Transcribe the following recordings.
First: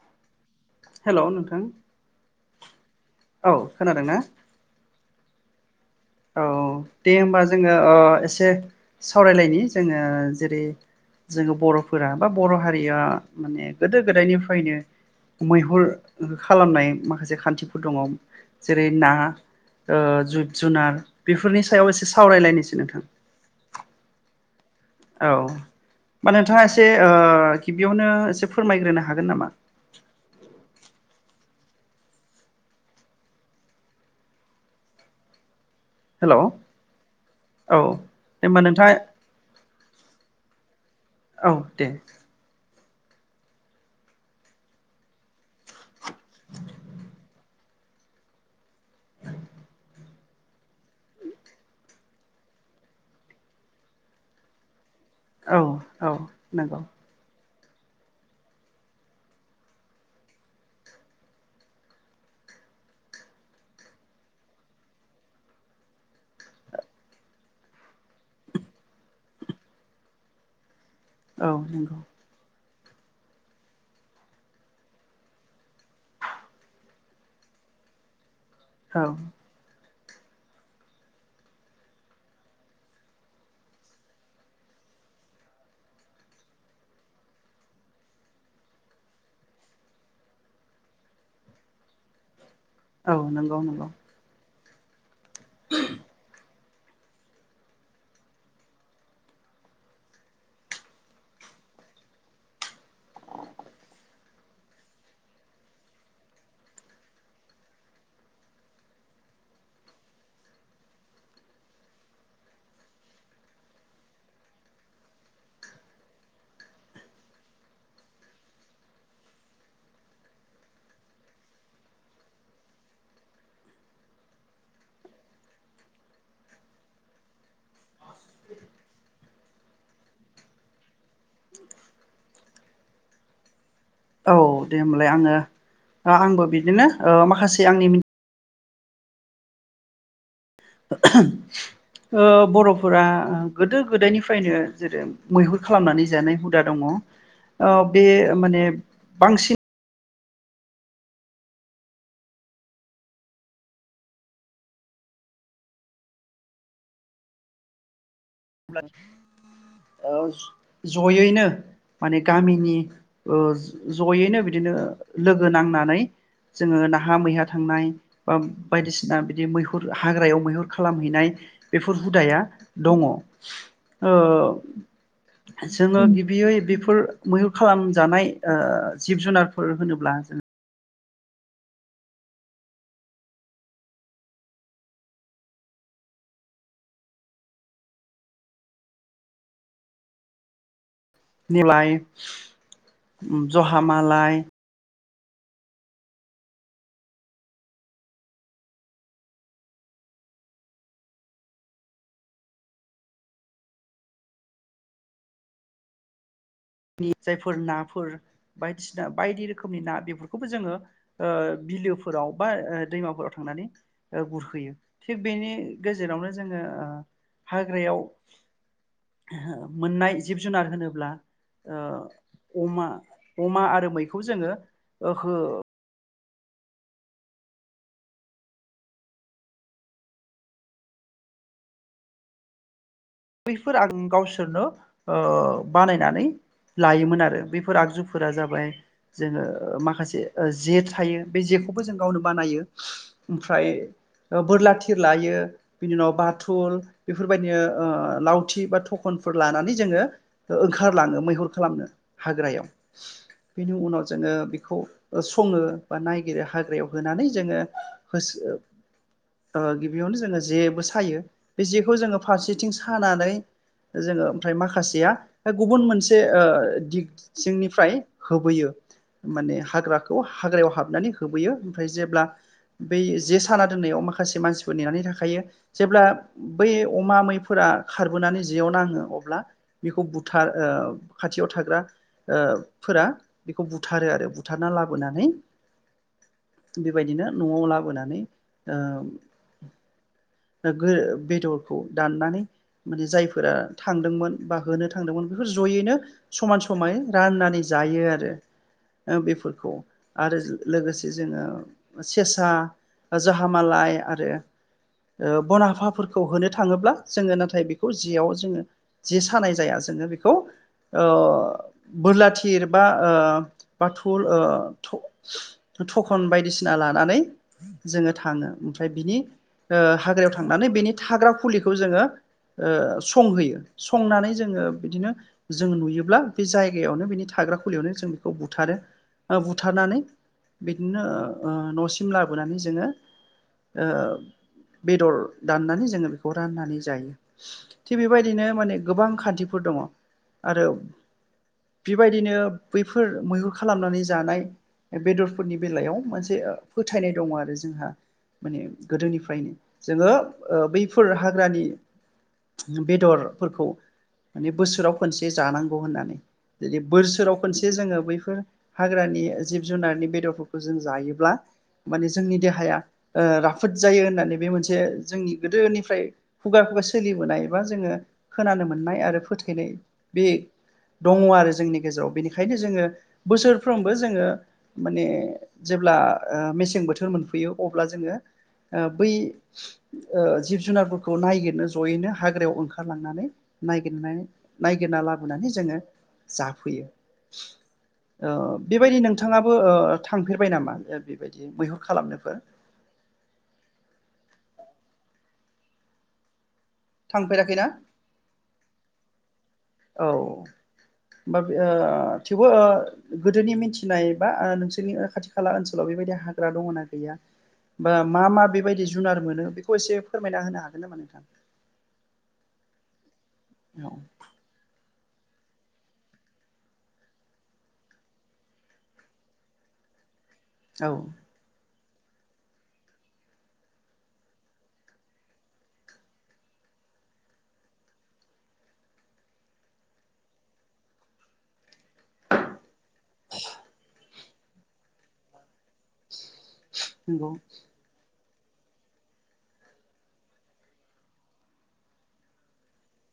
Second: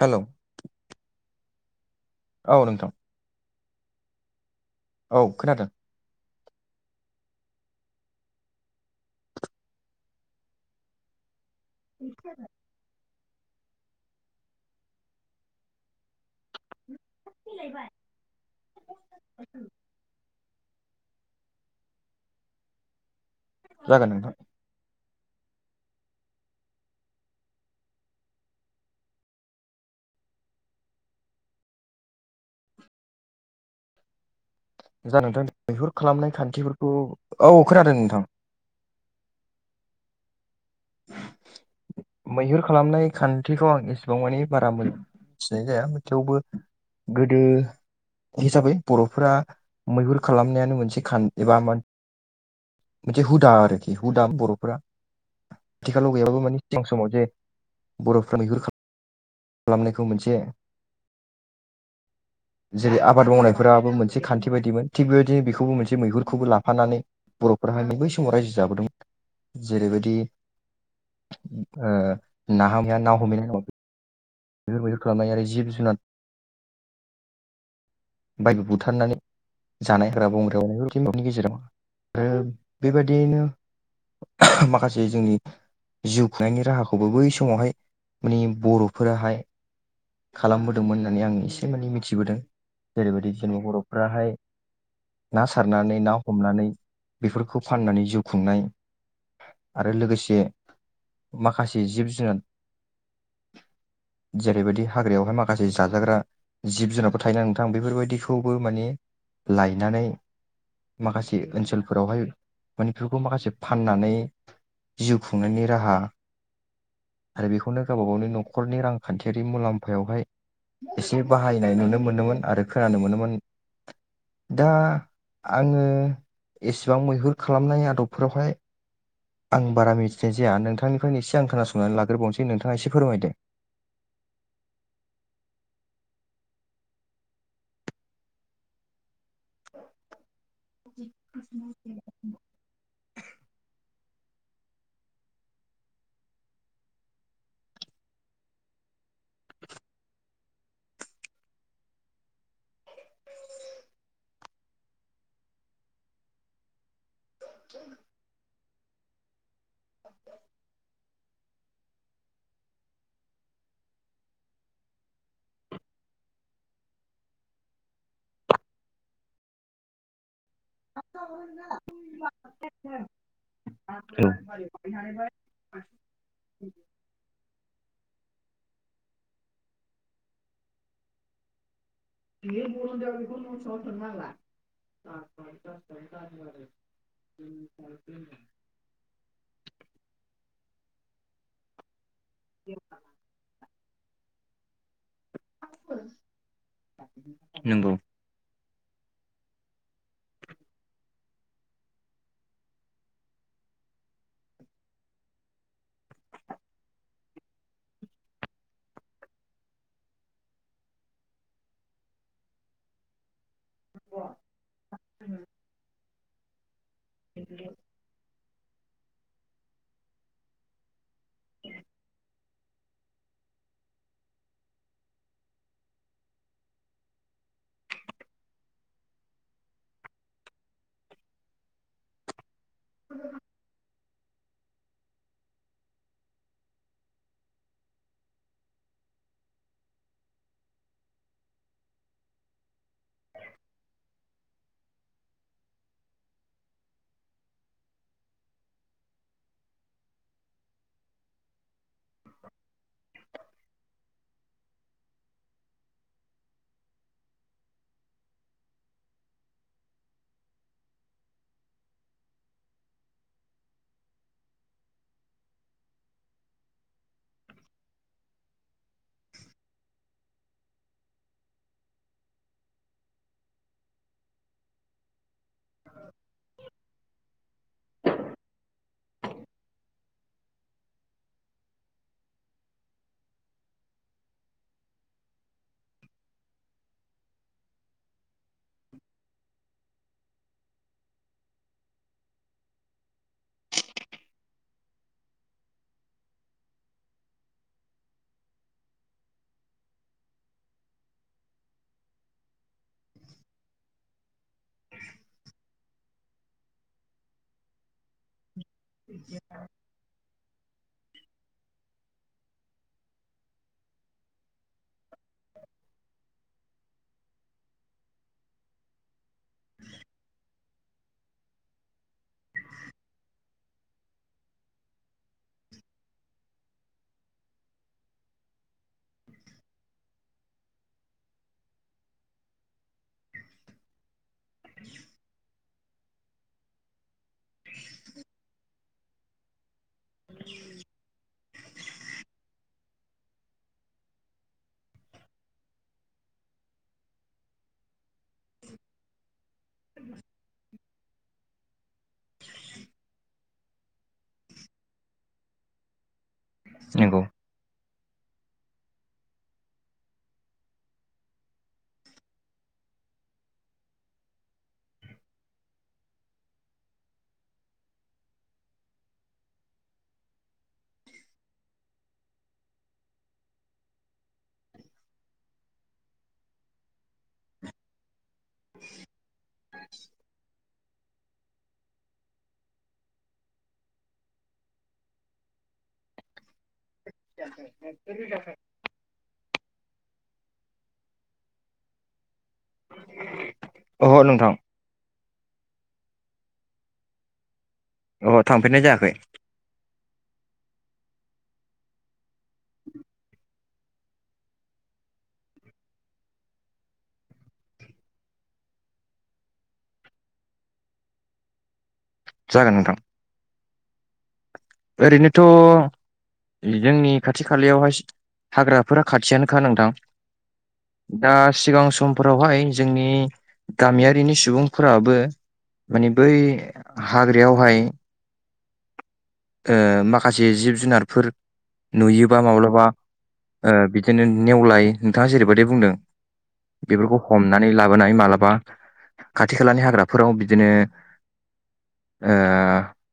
हेल' hello नोंथां औ नोंथां औ खोनादों ना? औ खोनादों। औ दे होनबा जोङो ओ एसे सावरायलायनि जोङो जेरै जोङो बर'फोरा बा बर' हारिया माने गोदो-गोदायनिफ्रायनो मैहुर खालामनाय ओ मा खासे खान्थिफोर दङ जेरै ना ओ जु जुनार बेफोरनि सायाव एसे सावरायलायनोसै नोंथां। जागोन नोंथां। औ होमबा नोंथाङा एसे ओ गिबियावनो एसे फोरमायग्रोनो हागोन नामा? जागोन नोंथां। मैहुर खालामनाय हेलौ खान्थिफोरखौ औ खोनादों नोंथां दे होमबा नोंथाङा औ दे मैहुर खालामनाय खान्थिखौ आं एसेबां मानि बारा मिथिनाय जाया थेवबो गोदो हिसाबै बरफोरा मैहुर खालामनायानो मोनसे खान एबा मा मोनसे हुदा आरोखि हुदा बरफोरा औ औ आथिखालाव गैबाबो माने नंगौ सिगां समाव जे बरफ्रा मैहुर खालाम खालामनायखौ मोनसे जेरै आबाद मावनायफ्राबो मोनसे खान्थि बायदिमोन थिग बेबायदिनो बेखौबो मोनसे मैहुरखौबो लाफानानै बरफोरा नै बै समाव रायजो जाबोदोंमोन जेरैबायदि औ ओ नंगौ नाहा मै हा ना हमहैनाय दं बि बफोरबायदि खालामनाय आरो जिब-जुनार बायदि औ बुथारनानै जानाय हाग्रा बंग्राआव बेफोरनि गेजेराव आरो बेबाददियैनो माखासे जोंनि जिउ खुंनायनि राहाखौबो बै समावहाय माने बरफोराहाय खालामबोदोंमोन होननानै आं एसे माने मिथिबोदों औ जेरैबायदि नंगौ जोनि नंगौ बरफ्राहाय ना सारनानै ना हमनानै बेफोरखौ फाननानै जिउ खुंनाय आरो लोगोसे माखासे जिब जुनार जेरैबायदि हाग्रायावहाय माखासे जाजाग्रा जिब जुनारफोर थायोना नोंथां बेफोरबायदिखौबो माने लायनानै माखासे ओनसोलफोरावहाय माने बेफोरखौ माखासे फाननानै जिउ खुंनायनि राहा आरो बेखौनो गावबा गावनि नखरनि रांखान्थियारि मुलाम्फायावहाय एसे बाहायनाय नुनो मोनोमोन। आरो खोनानो मोनोमोन दा आङो एसेबां मैहुर खालामनाय आदब फोरावहाय आं बारा मिथिनाय जाया नोंथांनिफ्रायनो एसे आं खोनासंनानै लाग्रोबावनोसै नोंथाङा एसे फोरमायदो औ दे होमबालाय आङो आंबो बिदिनो माखासे आंनि [inaudible] ओ बरफोरा गोदो गोदायनिफ्राय फ्रायनो जेरै मैहुर खालामनानै जानाय हुदा दङ बे माने बांसिन [inaudible] अब्ला जयैनो माने गामिनि जयैनो बिदिनो लोगो नांनानै जोङो नाहा मैहा थांनाय बा बायदिसिना बिदि मैहुर हाग्रायाव मैहुर खालामहैनाय बेफोर हुदाया दङ ओ औ जोङो गिबियै बेफोर मैहुर खालाम जानाय ओ जिब जुनारफोर होनोब्ला जों [inaudible] नेवलाय जहा मालाय [inaudible] नंगौ जोंनि जायफोर नाफोर बायदिसिना बायदि रोखोमनि ना बेफोरखौबो जोङो ओ बिलोफोराव बा दैमाफोराव थांनानै गुरहैयो थिग बेनि गेजे गेजेरावनो जोङो ओ हाग्रायाव मोननाय जिब जुनार होनोब्ला ओ अमा अमा आरो मैखौ जोङो हो बैफोर आं गावसोरनो ओ बानायनानै लायोमोन आरो बेफोर आगजुफोरा जाबाय जोङो माखासे जे थायो बे जेखौबो जों गावनो बानायो ओमफ्राय बोरला थिर लायो बिनि उनाव बाथुल बेफोरबायदिनो ओ लावथि बा थखनफोर लानानै जोङो ओंखारलाङो मैहुर खालामनो। हाग्रायाव बेनि उनाव जोङो खौ सङो बा नागिरो हाग्रायाव होनानै जोङो, होसो ओ गिबियावनो जोङो जेबो सायो बे जेखौ जो फारसे थिं सानानै जोङो ओमफ्राय माखासेया गुबुन मोनसे ओ दिग सिंनिफ्राय होबोयो माने हाग्राखौ हाग्रायाव हाबनानै होबोयो ओमफ्राय जेब्ला बै जे साना दोननायाव माखासे मानसिफोर नेनानै थाखायो। जेब्ला बै अमा मैफोर फोरा खारबोनानै जेयाव नाङो अब्ला बेखौ बुथार ओ खाथियाव थाग्रा ओ फोरा बेखौ बुथारो आरो बुथारना लाबोनानै बेबायदिनो न'आव लाबोनानै ओ बेदरखौ दाननानै। माने जायफोरा थांदोंमोन बा होनो थांदोंमोन बेफोर ज'यैनो समान समानै राननानै जायो आरो, बेफोरखौ आरो लोगोसे जोङो सेसा जाहा मालाय आरो बनहाफाफोरखौ। खौ होनो थाङोब्ला। जोङो नाथाय बेखौ जियाव जोङो। जे सानाय जाया जोङो बेखौ। बोरलाथिर बा बाथौ थखन बायदिसिना लानानै जोङो थाङो ओमफ्राय बिनि हाग्रायाव थांनानै बेनि थाग्रा खुलिखौ बेखौ जोङो संहोयो संनानै जोङो बिदिनो जों नुयोब्ला बे जायगायावनो बिनि थाग्रा खुलियावनो जों बेखौ बुथारो बुथारनानै बिदिनो न'सिम लाबोनानै जोङो बेदर दाननानै जोङो खौ राननानै जायो। थिग बेबायदिनो माने गोबां खान्थिफोर दङ आरो बेबायदिनो बैफोर मैहुर खालामनानै जानाय बेदरफोरनि बेलायाव मोनसे फोथायनाय दङ आरो जोंहा माने गोदोनिफ्रायनो। जोङो बै फोर हाग्रानि बेदर फोरखौ माने बोसोराव खनसे जानांगौ होननानै। जै नंगौ। बोसोराव खनसे जोङो बै हाग्रानि जिब जुनारनि बेदरफोरखौ जों जायोब्ला माने जोंनि देहाया राफोद जायो होननानै बे मोनसे जोंनि गोदोनि फ्राय खुगा खुगा सोलिबोनाय बा जोङो खोनानो मोननाय आरो फोथाइनाय बे दङ आरो, जोंनि गेजेराव बेनिखायनो जोङो बोसोरफ्रोमबो जोङो माने जेब्ला मेसें बोथोर मोनफैयो अब्ला जोङो बै जिब जुनारफोरखौ नायगिरनो ज'यैनो हाग्रायाव ओंखारलांनानै नायगिरना लाबोनानै जोङो जाफैयो। बेबायदि नोंथाङा बो थांफेरबाय नामा बेबायदि मैहुर खालामनोफोर? अह नोंथां। थांफेराखैना? अ थांफेरनाय जायाखै। औ होमबा थेवबो गोदोनि मिथिनाय बा नोंसोरनि खाथि खाला ओनसोलाव बेबायदि हाग्रा दङ ना गैया बा मा मा बेबायदि जुनार मोनो बेखौ एसे फोरमायना होनो हागोन नामा नोंथां? जागोन नोंथां औ ओरैनोथ' जोंनि खाथि खालायावहाय हाग्राफोरा खाथियानोखा नोंथां औ दा सिगां सम समफोरावहाय जोंनि गामियारिनि सुबुंफोराबो माने बै हाग्रायावहाय ओ माखासे जिब जुनारफोर नुयोबा माब्लाबा ओ बिदि बिदिनो नेवलाय नोंथाङा जेरैबायदि बुंदों बेफोरखौ नंगौ हमनानै लाबोनानै मालाब बा खाथि खालानि हाग्राफोराव बिदिनो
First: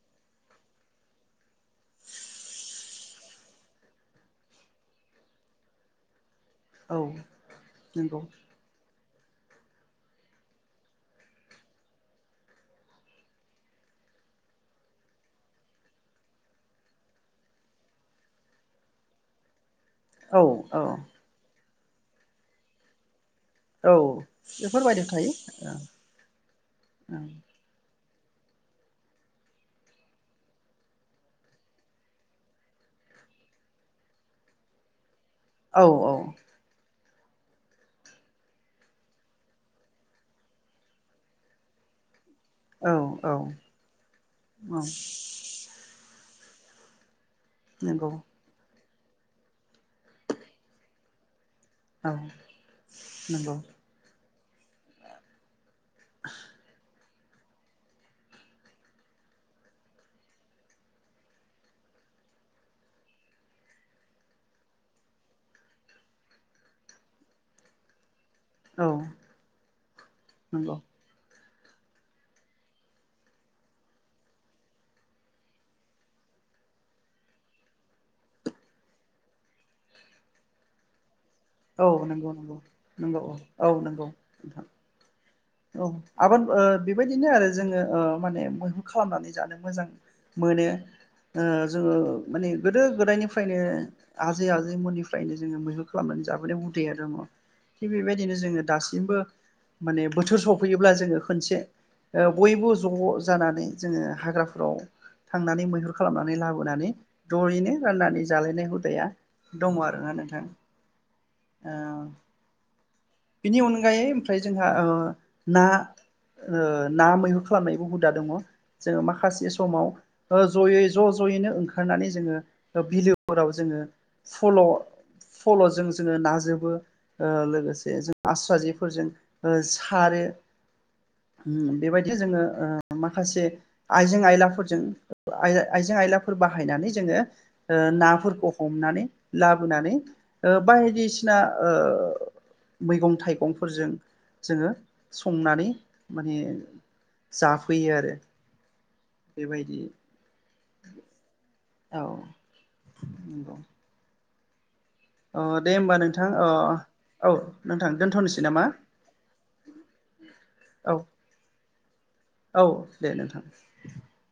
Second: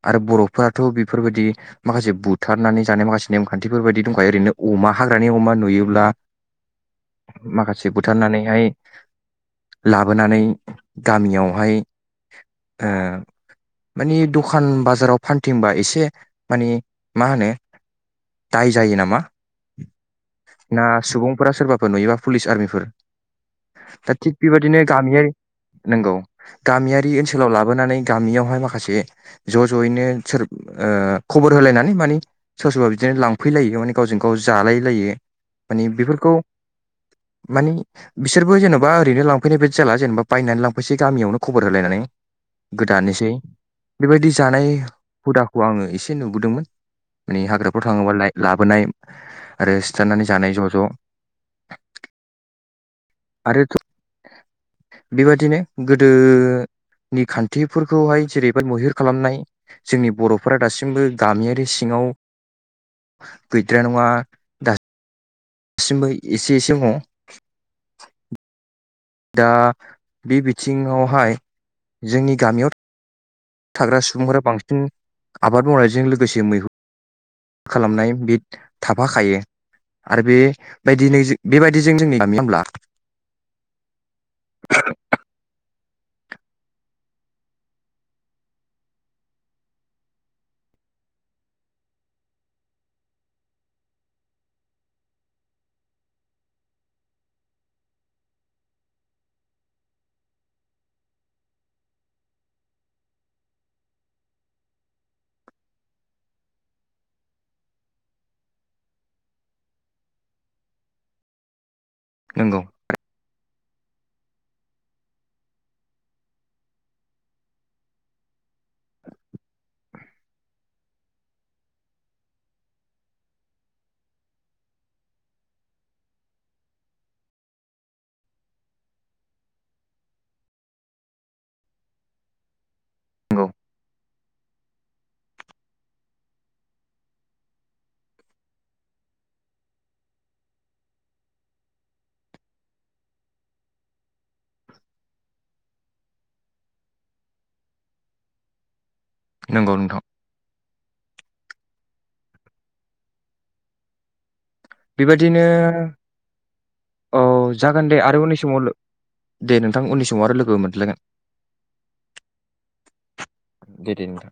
आरो बर'फोराथ' बेफोरबायदि माखासे बुथारनानै जानाय माखासे नेमखान्थिफोर बायदि दंखायो ओरैनो अमा हाग्रानि अमा नुयोब्ला औ माखासे नंगौ बुथारनानैहाय लाबोनानै गामियावहाय माने ओ दखान बाजाराव फानथिंबा एसे एसे माने मा होनो दाय जायो नामा औ औ ना सुबुंफोरा सोरबा फोर नुयोबा पुलिस आर्मिफोर औ दा थिग बेबादिनो बेफोरबायदि गामियारि थायो नंगौ गामियारि औ ओनसोलाव लाबोनानै गामियावहाय माखासे ज' ज'यैनो सोर ओ खबर होलायनानै माने सोर सोरबा बिदिनो लांफैलायो माने गावजों गाव जालाय लायो। औ माने बेफोरखौ मानि बिसोरबो जेनेबा ओरैनो लांफैनाय बादि जाला जेनेबा बायनानै लांफैसै गामियावनो खबर होलायनानै औ औ गोदानोसै बेबायदि जानाय औ हुदाखौ आङो एसे नु गुदुंमोन माने हाग्राफ्राव नंगौ थाङोबा लायक लाबोनाय आरो सिथारनानै जानाय ज' ज' औ नंगौ आरो बेबादिनो गोदो नि खान्थिफोरखौहाय जेरैबादि मैहुर खालामनाय जोंनि बर'फोरा दासिमबो गामियारि सिङाव गैद्राया नङा दा सिमबो एसे एसे ह औ दा बे नंगौ बिथिङावहाय जोंनि गामियाव थाग्रा सुबुंफोरा बांसिन आबाद मावनायजों लोगोसे मैहुर खालामनाय बे थाफाखायो आरो बेबायदिनो औ बेबायदिजों जोंनि नंगौ गामि नंगौ होमब्ला नंगौ औ औ नंगौ नोंथां। औ आबोद ओ बेबायदिनो आरो जोङो ओ माने मैहुर खालामनानै जानो मोजां मोनो ओ जोङो माने गोदो गोदायनिफ्रायनो आजै आजैमोननिफ्रायनो जोङो मैहुर खालामनानै जाबोनाय हुदैया दङ थिग बेबायदिनो जोङो दासिमबो माने बोथोर सफैयोब्ला जोङो खोनसे ओ बयबो ज' जानानै जोङो हाग्राफोराव थांनानै मैहुर खालामनानै लाबोनानै जयैनो राननानै जालायनाय हुदाया दङ आरोना नोंथां। ओ नंगौ बिनि अनगायै ओमफ्राय जोंहा ओ ना ओ ना मैहुर खालामनायबो हुदा दङ जोङो माखासे समाव ओ ज'यै ज' ज'यैनो ओंखारनानै जोङो ओ बिलोफोराव जोङो फल' फल'जों जोङो ना जोबो ओ लोगोसे जे जों आस्रा जेफोरजों ओ सारो उम बेबायदि जोङो ओ माखासे नंगौ आइजें आयलाफोरजों आयला आइजें आयलाफोर बाहायनानै जोङो ओ नाफोरखौ हमनानै लाबोनानै ओ बायदिसिना ओ मैगं थाइगंफोरजों जोङो संनानै माने जाफैयो आरो नंगौ बेबायदि। नोंथां औ नंगौ। बेबायदिनो अ दे होमबा नोंथां अ औ जागोन नोंथां दे आरो उननि दोनथ'नोसै नामा समाव दे नोंथां उननि समाव आरो लोगो औ मोनज्लायगोन औ दे नोंथां दे दे नोंथां।